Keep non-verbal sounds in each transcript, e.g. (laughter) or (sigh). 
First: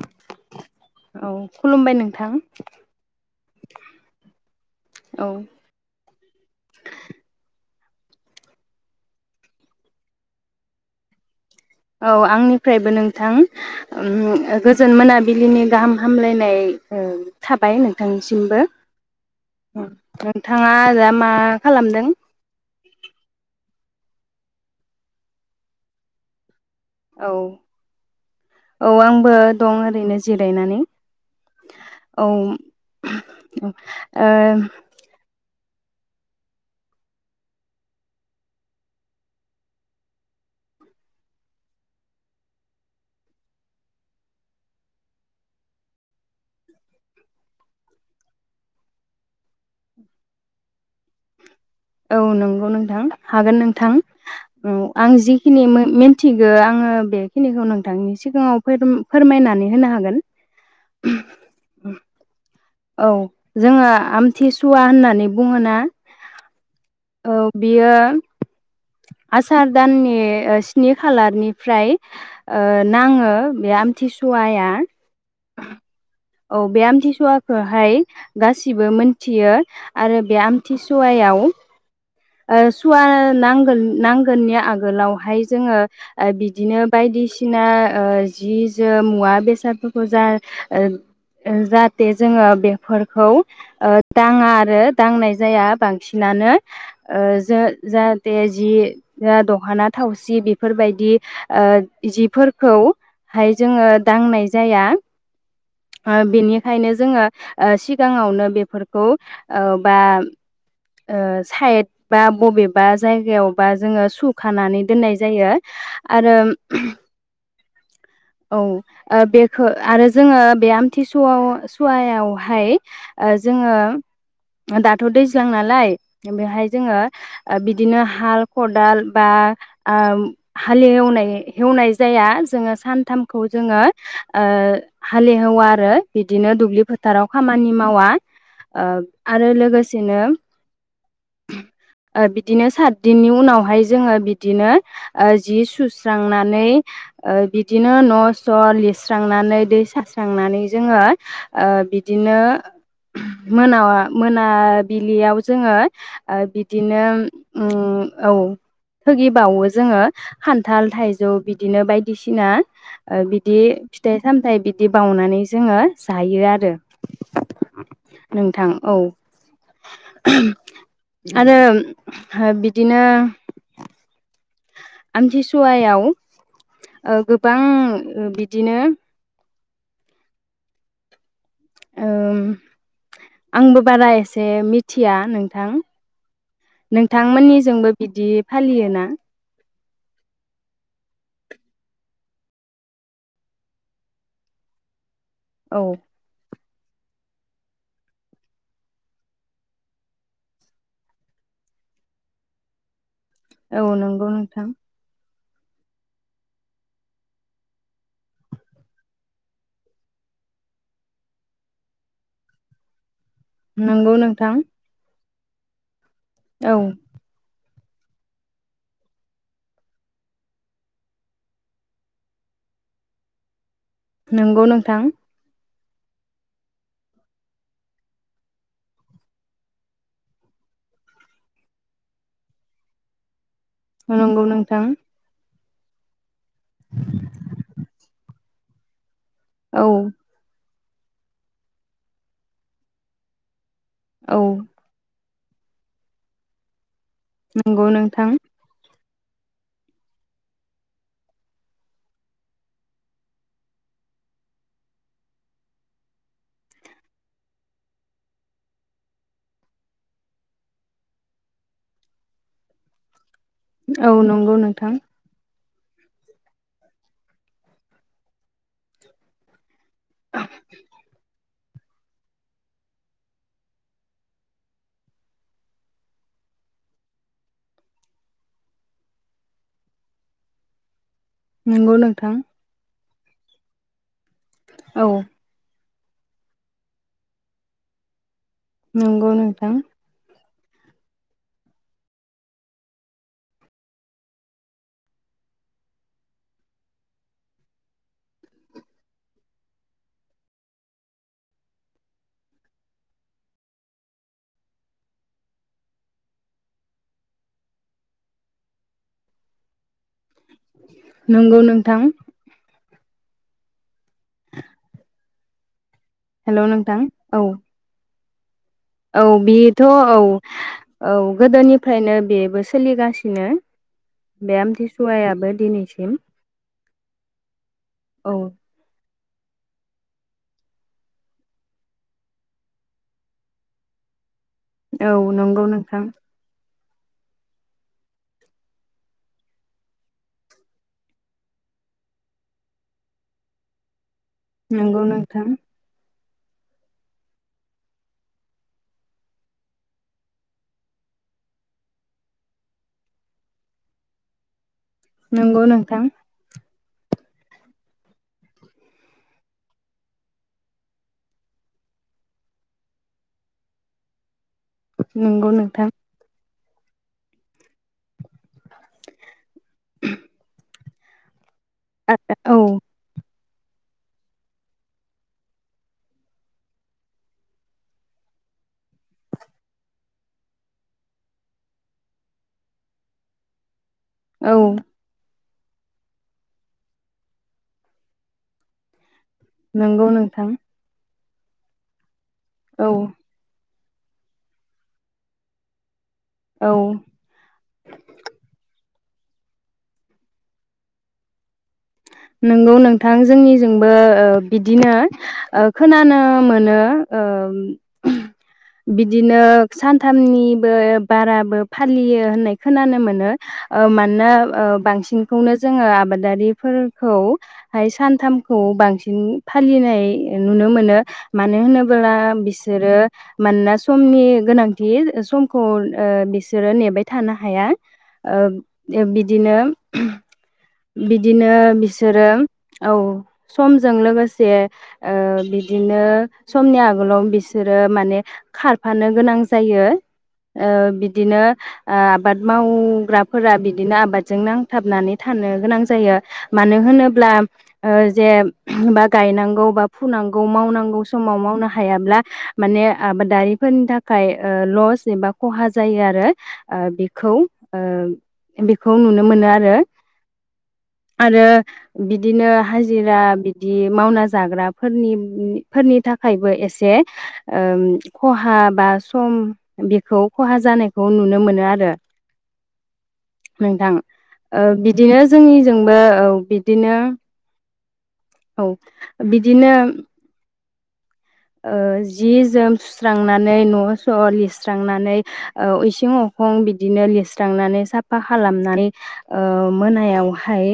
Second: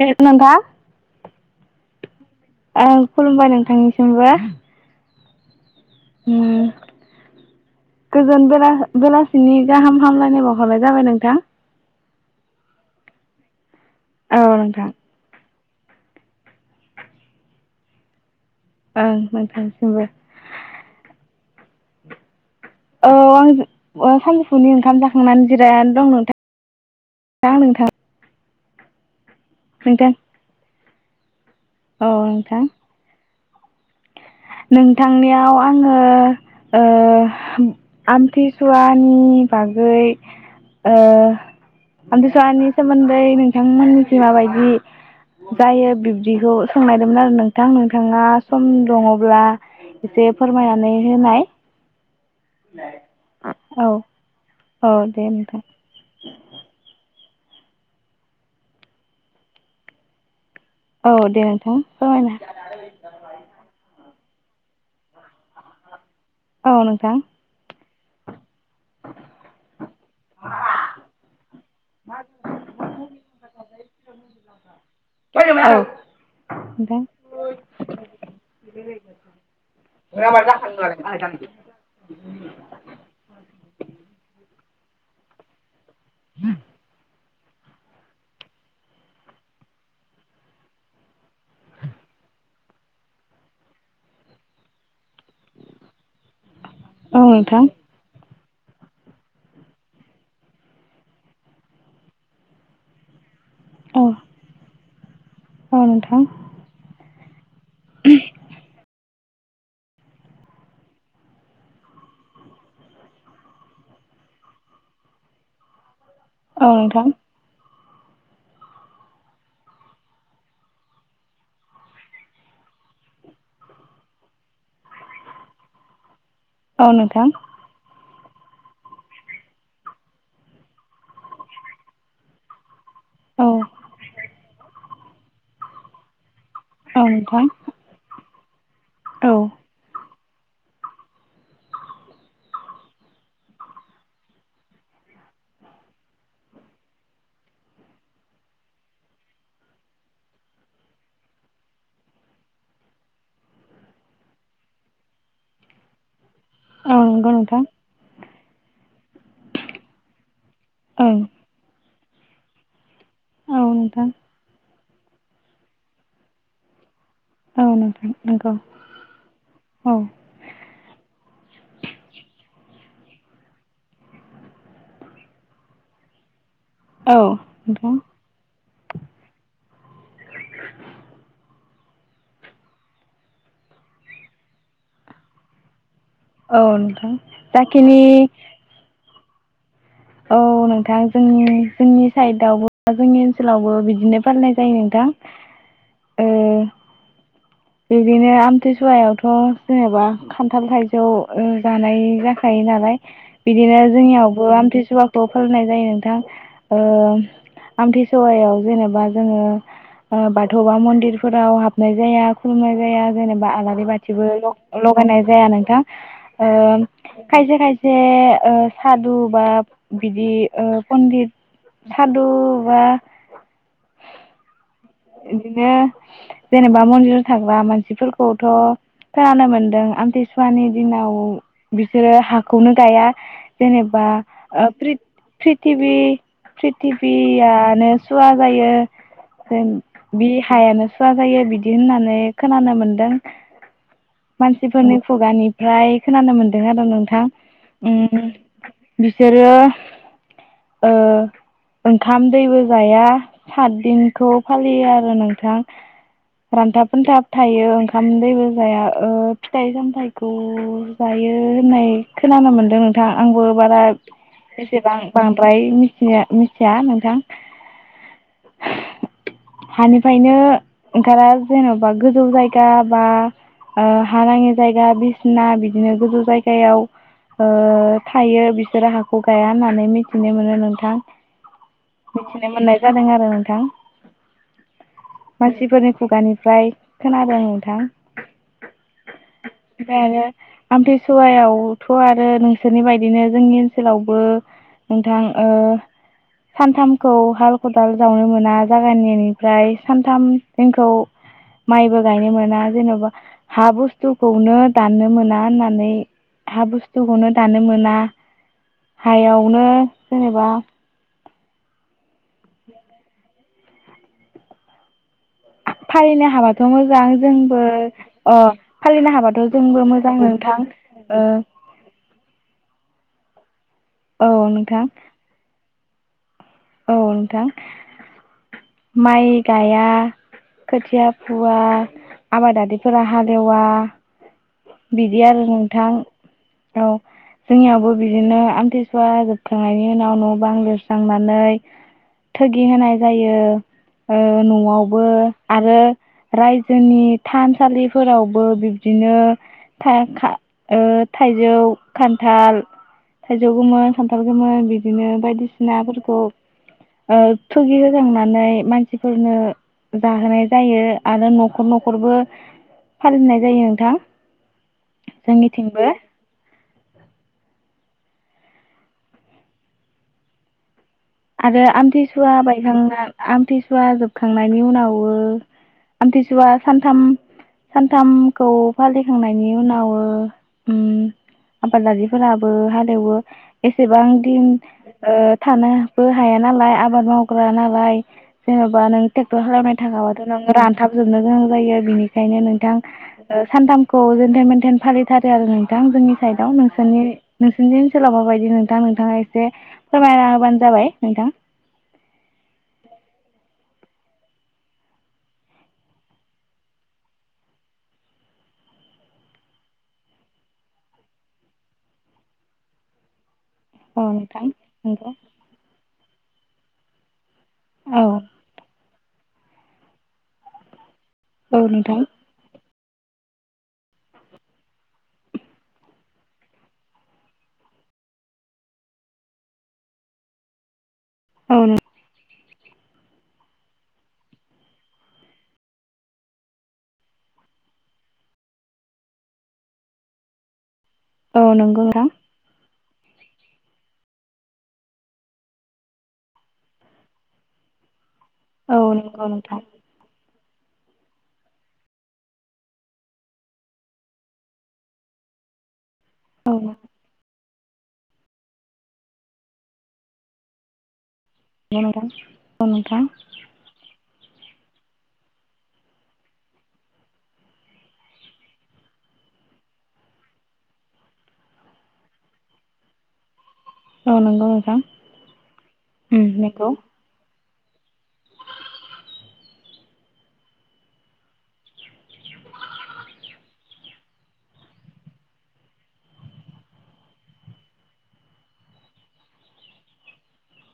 हेल' नोंथां औ खुलुमबाय नोंथां ओं खुलुमबाय नोंथांनिसिमबो औ उम गोजोन बेला-बेलासिनि गाहाम हामलायनाय बावहरनाय जाबाय नोंथां औ आंनिफ्रायबो नोंथां उम औ नोंथां गोजोन मोनाबिलिनि गाहाम हामलायनाय ओ थाबाय नोंथांनिसिम सिमबो ओं नोंथांसिमबो नोंथाङा दा मा खालामदों औ आं सानजौफुनि ओंखाम जाखांनानै जिरायनानै दं नोंथां औ दा नोंथां औ आंबो दं नोंथां ओरैनो जिरायनानै औ औ ओ औ आङो आमथिसुवानि बागै ओ आमथिसुवानि सोमोन्दै नोंथांमोननिसिम मा बायदि जायो बिब्दिखौ सोंनायदोंमोन आरो नोंथां नोंथाङा सम दङब्ला एसे फोरमायनानै होनाय औ नंगौ नोंथां हागोन औ नोंथां औ आं दे नोंथां जिखिनि मिथिगौ आङो बे खिनिखौ नोंथांनि सिगाङाव फोर फोरमायनानै होनो हागोन औ दे नोंथां फोरमायना हो औ जोङो आमथिसुवा होननानै बुङो ना औ नोंथां औ बियो आसार दाननि स्नि खालारनि ओमफ्राय ओ नाङो बे आमथिसुवाया औ नोंथां औ औ बे नोंथां आमथिसुवाखौहाय गासिबो मोनथियो आरो औ बे नोंथां आमथिसुवायाव ओ सुवा नांगोल नांगोननि आगोलावहाय जोङो ओ बिदिनो बायदिसि बायदिसिना जि जोम मुवा बेसादफोरखौ जा ओ ओ जाहाथे जोङो बे फोरखौ दाङा आरो दांनाय जाया बांसिनानो ओ औ नोंथां औ जोङो जा ते जि ओ दहना थावसि बेफोरबायदि ओ जिफोरखौ हाय जोङो दांनाय जाया नोंथां बेनिखायनो जोङो सिगाङावनो बेफोरखौ औ बा साइड बा बबेबा जायगायावबा जोङो सुखानानै दोननाय जायो आरो औ नोंथां औ बेखौ आरो जोङो बे आमथिसुवा सुवायावहाय जोङो दाथ दैज्लां नालाय बेहाय जोङो बिदिनो हाल खदाल बा ओ हालेनायवनाय सेवनाय जाया जोङो सान थामखौ जोङो ओ हालिहेवा आरो बि दिनो दुब्लि फोथाराव खामानि मावा ओ औ आरो लोगोसेनो बिदिनो सातदिननि उनावहाय जोङो बिदिनो जि सुस्रांनानै बि बिदिनो न स लिरस्रांनानै दै सास्रांनानै जोङो बिदिनो मोना मोनाबिलियाव जोङो औ बिदिनो नंगौ नोंथां उम औ बाववो जोङो खान्थाल ओं थाइजौ बिदिनो बायदि बायदिसिना बिदि औ नोंथां फिथाइ सामथाय बि बिदि बावनानै जोङो जायो आरो औ नोंथां नंगौ नोंथां औ औ आरो बिदिनो आमथि सुवायाव औ गोबां नोंथां बिदिनो ओ आंबो बारा एसे मिथिया नोंथां औ नोंथां नोंथांमोननिजोंबो जाखिनि बिदि फालियो ना औ नोंथां जोंनि जोंनि साइदावबो जोंनि ओनसोलावबो बिदिनो फालिनाय जायो नोंथां औ ओ बिदिनो आमथिसुवायावथ जेनेबा खान्थाल थाइजौ जानाय जाखायो नालाय बिदिनो औ नंगौ जोंनियावबो नोंथां आमथि खौ फालिनाय जायो नोंथां ओ आमथिसुवायाव जेनेबा जोङो बाथौ बा मन्दिरफोराव हाबनाय जाया खुलुमनाय जाया जेनेबा आलारि नंगौ बाथिबो नोंथां लगायनाय जाया नोंथां ओ औ खायसे खायस जे सादु बा बिदि पनदिथ सादु बा नोंगौ नों इदिनो जेनेबा मन्दिराव थाग्रा मानसिफोरखौथ' खोनानो मोनदों आमथिसुवानि दिनाव बिसोरो हाखौनो गाया जेनेबा नंगौ नोंथां टिभि प्रिथिबिआनो सुवा जायो औ (unintelligible) बि हायानो सुवा जायो बिदि होननानै खोनानो मोनदों औ मानसिफोरनि खुगानि ओमफ्राय खोनानो मोनदों आरो नोंथ नंगौ नोंथां बिसोरो ओ ओंखाम दैबो जाया सातदिनखौ फालियो आरो नोंथां रानथाब फोनथाब थायो ओंखाम दैबो जाया ओ फिथाइ सामथाइखौ जायो होननाय खोनानो मोनदों नोंथां आंबो बारा औ नंगौ नोंथां बेसेबां बांद्राय मिथि मिथिया नोंथां हानिफ्रायनो ओंखारा जेन'बा गोजौ जायगा बा ओ हा नाङि जायगा बिसिना बिदिनो गोजौ जायगायाव ओ थायो बिसोरो हाखौ गाया होननानै मिथिनो मोनो नोंथां नंगौ नोंथां मिथिनो मोननाय जादों आरो थां औ मानसिफोरनि खुगानिफ्राय खोनादों नोंथां नंगौ नोंथां ओमफ्राय आरो आमथिसुवायावथ' आरो नोंसोरनि बायदिनो जोंनि ओनसोलावबो नोंथां ओ सानथामखौ हाल खदाल जावनो मोना जाग जागायजेननायनिफ्राय सानथाम जोंखौ माइबो गायनो मोना जेन'बा हा बुस्थुखौनो दाननो मोना होननानै हा बुस्थुखौनो दाननो मोना हायावनो जेनेबा नंगौ नोंथां (inaudible) फालिनो हाबाथ' हेलौ नोंथां मोजां औ जोंबो अ फालिनो औ हाबाथ' बेथ' जोंबो औ मोजां नोंथां औ ओ गोदोनिफ्रायनो बेबो सोलिगासिनो औ बे नोंथां आमथि सुआयाबो दिनै सिम औ नोंथां माइ गाया खोथिया फुवा आबादारिफोरा हालेवा औ बिदि आरो नंगौ नोंथां औ जोंनियावबो बिदिनो आमथिसुवा जोबखांनायनि उनाव न' बां लिरस्रांनानै थोगि होनाय जायो ओ नंगौ न'आवबो नोंथां आरो रायजोनि थानसालिफोरावबो बिबदिनो था खा ओ थाइजौ खानथाल थाइजौ गोमोन खानथाल गोमोन बि दिनो नंगौ नोंथां बायदिसिनाफोरखौ ओ थुगि होजांनानै मानसिफोरनो जाहोनाय जायो आरो न'खर न'खरबो फालिनाय जायो नोंथां नंगौ नोंथां जोंनिथिंबो (inaudible) आरो आमथिसुवा औ बायखांना आमथि सुवा जोबखांनायनि उनावबो आमथिसुवा सानथाम सानथामखौ फालिखांनायनि उनाव ओ उम आबादारिफोराबो हालेवो एसेबां दिन औ ओ थानो बो हाया नालाय आबाद मावग्रा नालाय जेन'बा नों ट्रेक्टर खालामनाय नंगौ थाङाबाथ' नों नोंथां रानथाबजोबनो मोजां जायो बिनि बेखायनो नोंथां औ ओ सानथाम खौ जेनथेन मेनथेन फालिथारो आरो नोंथां जोंनि साइदाव औ नोंसोरनि नोंसोरनि ओनसोलाव माबायदि नोंथां नोंथांङा एसे फोरमायना होबानो जाबाय नोंथां नंगौ नोंथां जोंनिजोंबो ओ बिदिनो ओ खोनानो मोनो ओ बिदिनो सानथामनिबो बाराबो फालियो होननाय खोनानो मोनो ओ औ मानोना नोंथां ओ नंगौ बांसिनखौनो जोङो आबाद दारिफोर खौ हाय औ सानथामखौ बांसिन फालिनाय नुनो मोनो मानो औ नोंथां होनोब्ला बि बिसोरो मानोना समनि गोनांथि समखौ ओ बिसोरो नेबाय थानो हाया ओ बिदिनो बिदिनो औ बिसो बिसोरो औ समजों लोगोसे ओ बिदिनो समनि आगोलाव बिसोरो माने खारफानो गोनां जायो बिदिनो औ नंगौ ओ नोंथां आबाद माव मावग्राफोरा बिदिनो आबादजों नांथाबनानै थानो गोनां जायो मानो होनोब्ला ओ जे औ बा नंगौ नोंथां गायनांगौ बा फुनांगौ मावनांगौ समाव मावनो हायाब्ला माने आबादारिफोरनि थाखाय ओ लस एबा खहा ज जायो आरो औ ओ नंगौ बेखौ ओ बेखौ नुनो मोनो आरो आरो नोंथां बिदिनो औ नोंथां हाजिरा बिदि मावना जाग्राफोरनि थाखायबो एसे ओ खहा बा सम बे खहा जानायखौ नुनो मोनो आरो नोंथां औ नंगौ ओ नोंथां बिदिनो जोंनि आंबो उम औ नंगौ बिदिनो औ बिदिनो ओ जि जोम सुस्रांनानै न' स' लिरस्रांनानै औ इसिं अखं बिदिनो लिरस्रांनानै साफा खालामनानै ओ मोनायावहाय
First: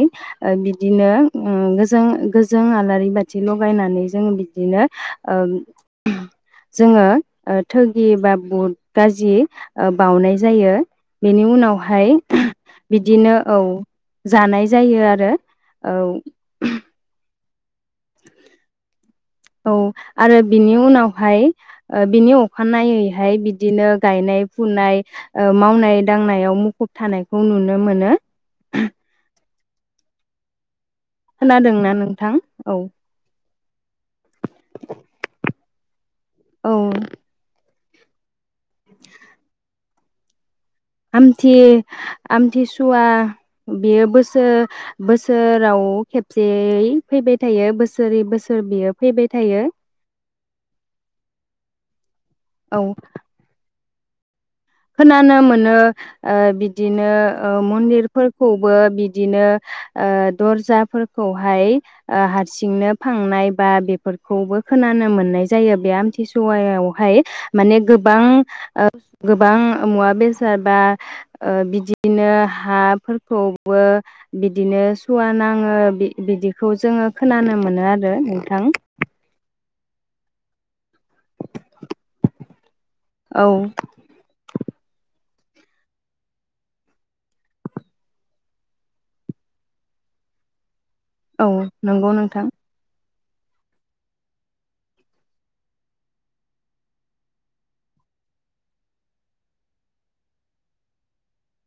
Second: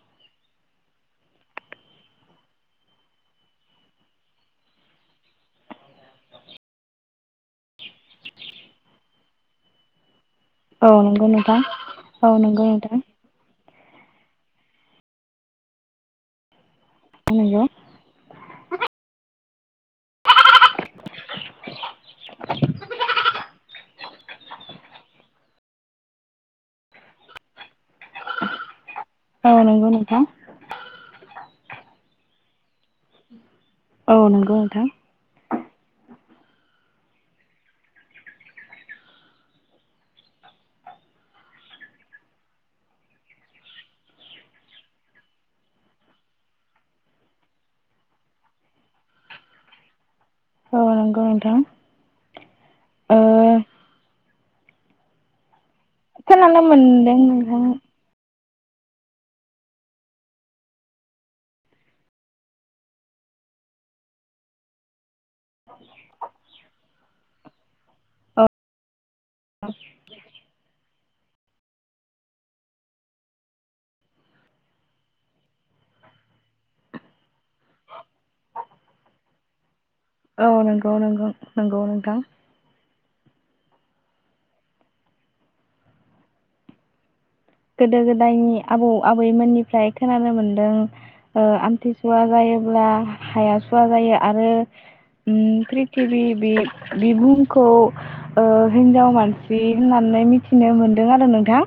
बिदिनो उम गोजों गोजों आलारि बाथि लगायनानै जों बिदिनो ओ जोङो ओ थोगि बा बुहुद गाजि बाउनाय जायो जायो औ नंगौ बेनि नोंथां उनावहाय औ नंगौ नोंथां बिदिनो औ जानाय जायो आरो औ नंगौ औ आरो बिनि उनावहाय ओ बिनि अखानायैहाय बिदिनो गायनाय फुनाय ओ मावनाय दांनायाव मुखुब थानायखौ नु मोनो औ नंगौ नोंथां खोनादोंना नोंथां औ औ नंगौ नोंथां औ आमथि आमथिसुवा बियो बोसोर बोसोराव खेबसेयै फैबाय थायो बोसोरै बोसोर बियो फैबाय थायो औ नंगौ नोंथां औ ओ खोनानो मोनो ओ खोनानो बिदिनो मोनदों नोंथां मन्दिरफोर खौबो बिदिनो ओ दरजाफोरखौहाय ओ हारसिंनो फांनाय बा बेफोरखौबो खोनानो मोन नाय जायो बे आमथिसुवायावहाय माने गोबां ओ गोबां मुवा बेसाद बा बिदिनो हाफोरखौबो बिदिनो सुवा नाङो बिदिखौ जोङो खोनानो मोनो आरो नोंथां औ नंगौ नंगौ नांगौ नोंथां औ गोदो गोदायनि आबौ आबैमोननिफ्राय खोनानो मोनदों औ नंगौ आमथिसुवा नोंथां जायोब्ला हाया सुवा जायो आरो प्रिथिबि बि बि बुहुमखौ हिन्जाव मानसि होननानै मिथिनो मोनदों आरो नोंथां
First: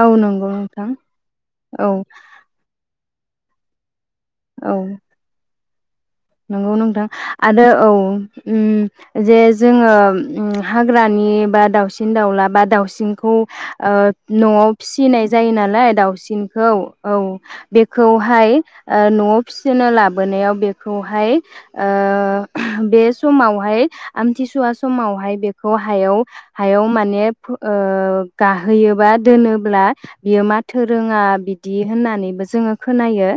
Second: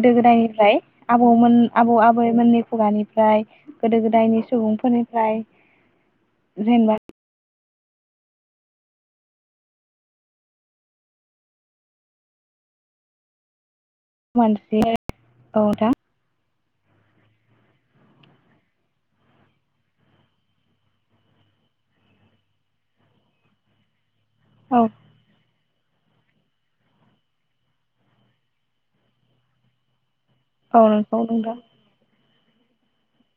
औ नंगौ गोदायनिफ्राय नोंथां आबौमोन औ आबौ आबैमोननि खुगानिफ्राय ओमफ्राय गोदो गोदाय दायनि औ सुबुंफोरनिफ्राय नंगौ जेनेबा नोंथां आरो औ उम जे जोङो हाग्रानि बा दाउसिन दाउला बा दाउसिनखौ ओ न'आव मानसि फिसिनाय जायो औ नालाय दाउसिन औ औ बेखौहाय न'आव फिसिनो लाबोनायाव बे खौहाय बे समावहाय आमथिसुवा नोंथां समावहाय बे खौ हायाव हायाव माने गाहोयोबा दोनोब्ला बियो औ नंगौ माथोरोङा नोंथां बिदि होननानैबो जोङो खोनायो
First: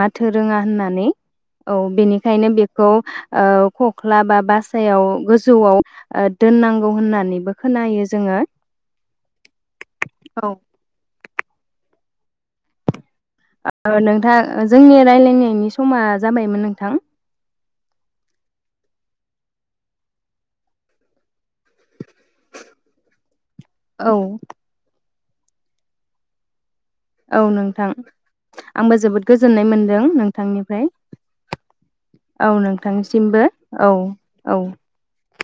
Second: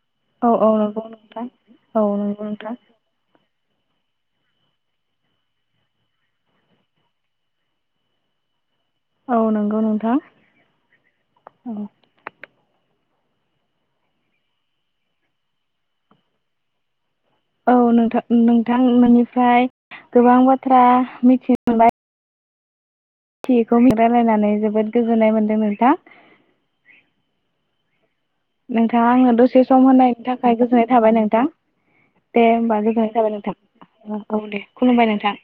माथो औ रोङा औ नंगौ होननानै नोंथां औ नंगौ बेनिखायनो नोंथां बेखौ ओ खख्ला बा बासायाव गोजौआव दोननांगौ होननानैबो खोनायो जोङो औ नंगौ नोंथां औ ओ नोंथां जोंनि राय्लायनायनि समा जाबायमोन नोंथां औ नोंथां नोंथां नोनिफ्राय गोबां बाथ्रा मिथिनो मोनबाय थिखौ मगालायनानै जोबोद गोजोननाय मोन्दों नोंथां औ नोंथां आंबो नोंथाङा जोबोद आङो दसे गोजोननाय सम मोनदों होनायनि थाखाय नोंथांनिफ्राय गोजोननाय थाबाय नोंथां दे औ हबा गोजोननाय थाबाय नोंथांसिमबो नोंथां औ औ दे खुलुमबाय नोंथां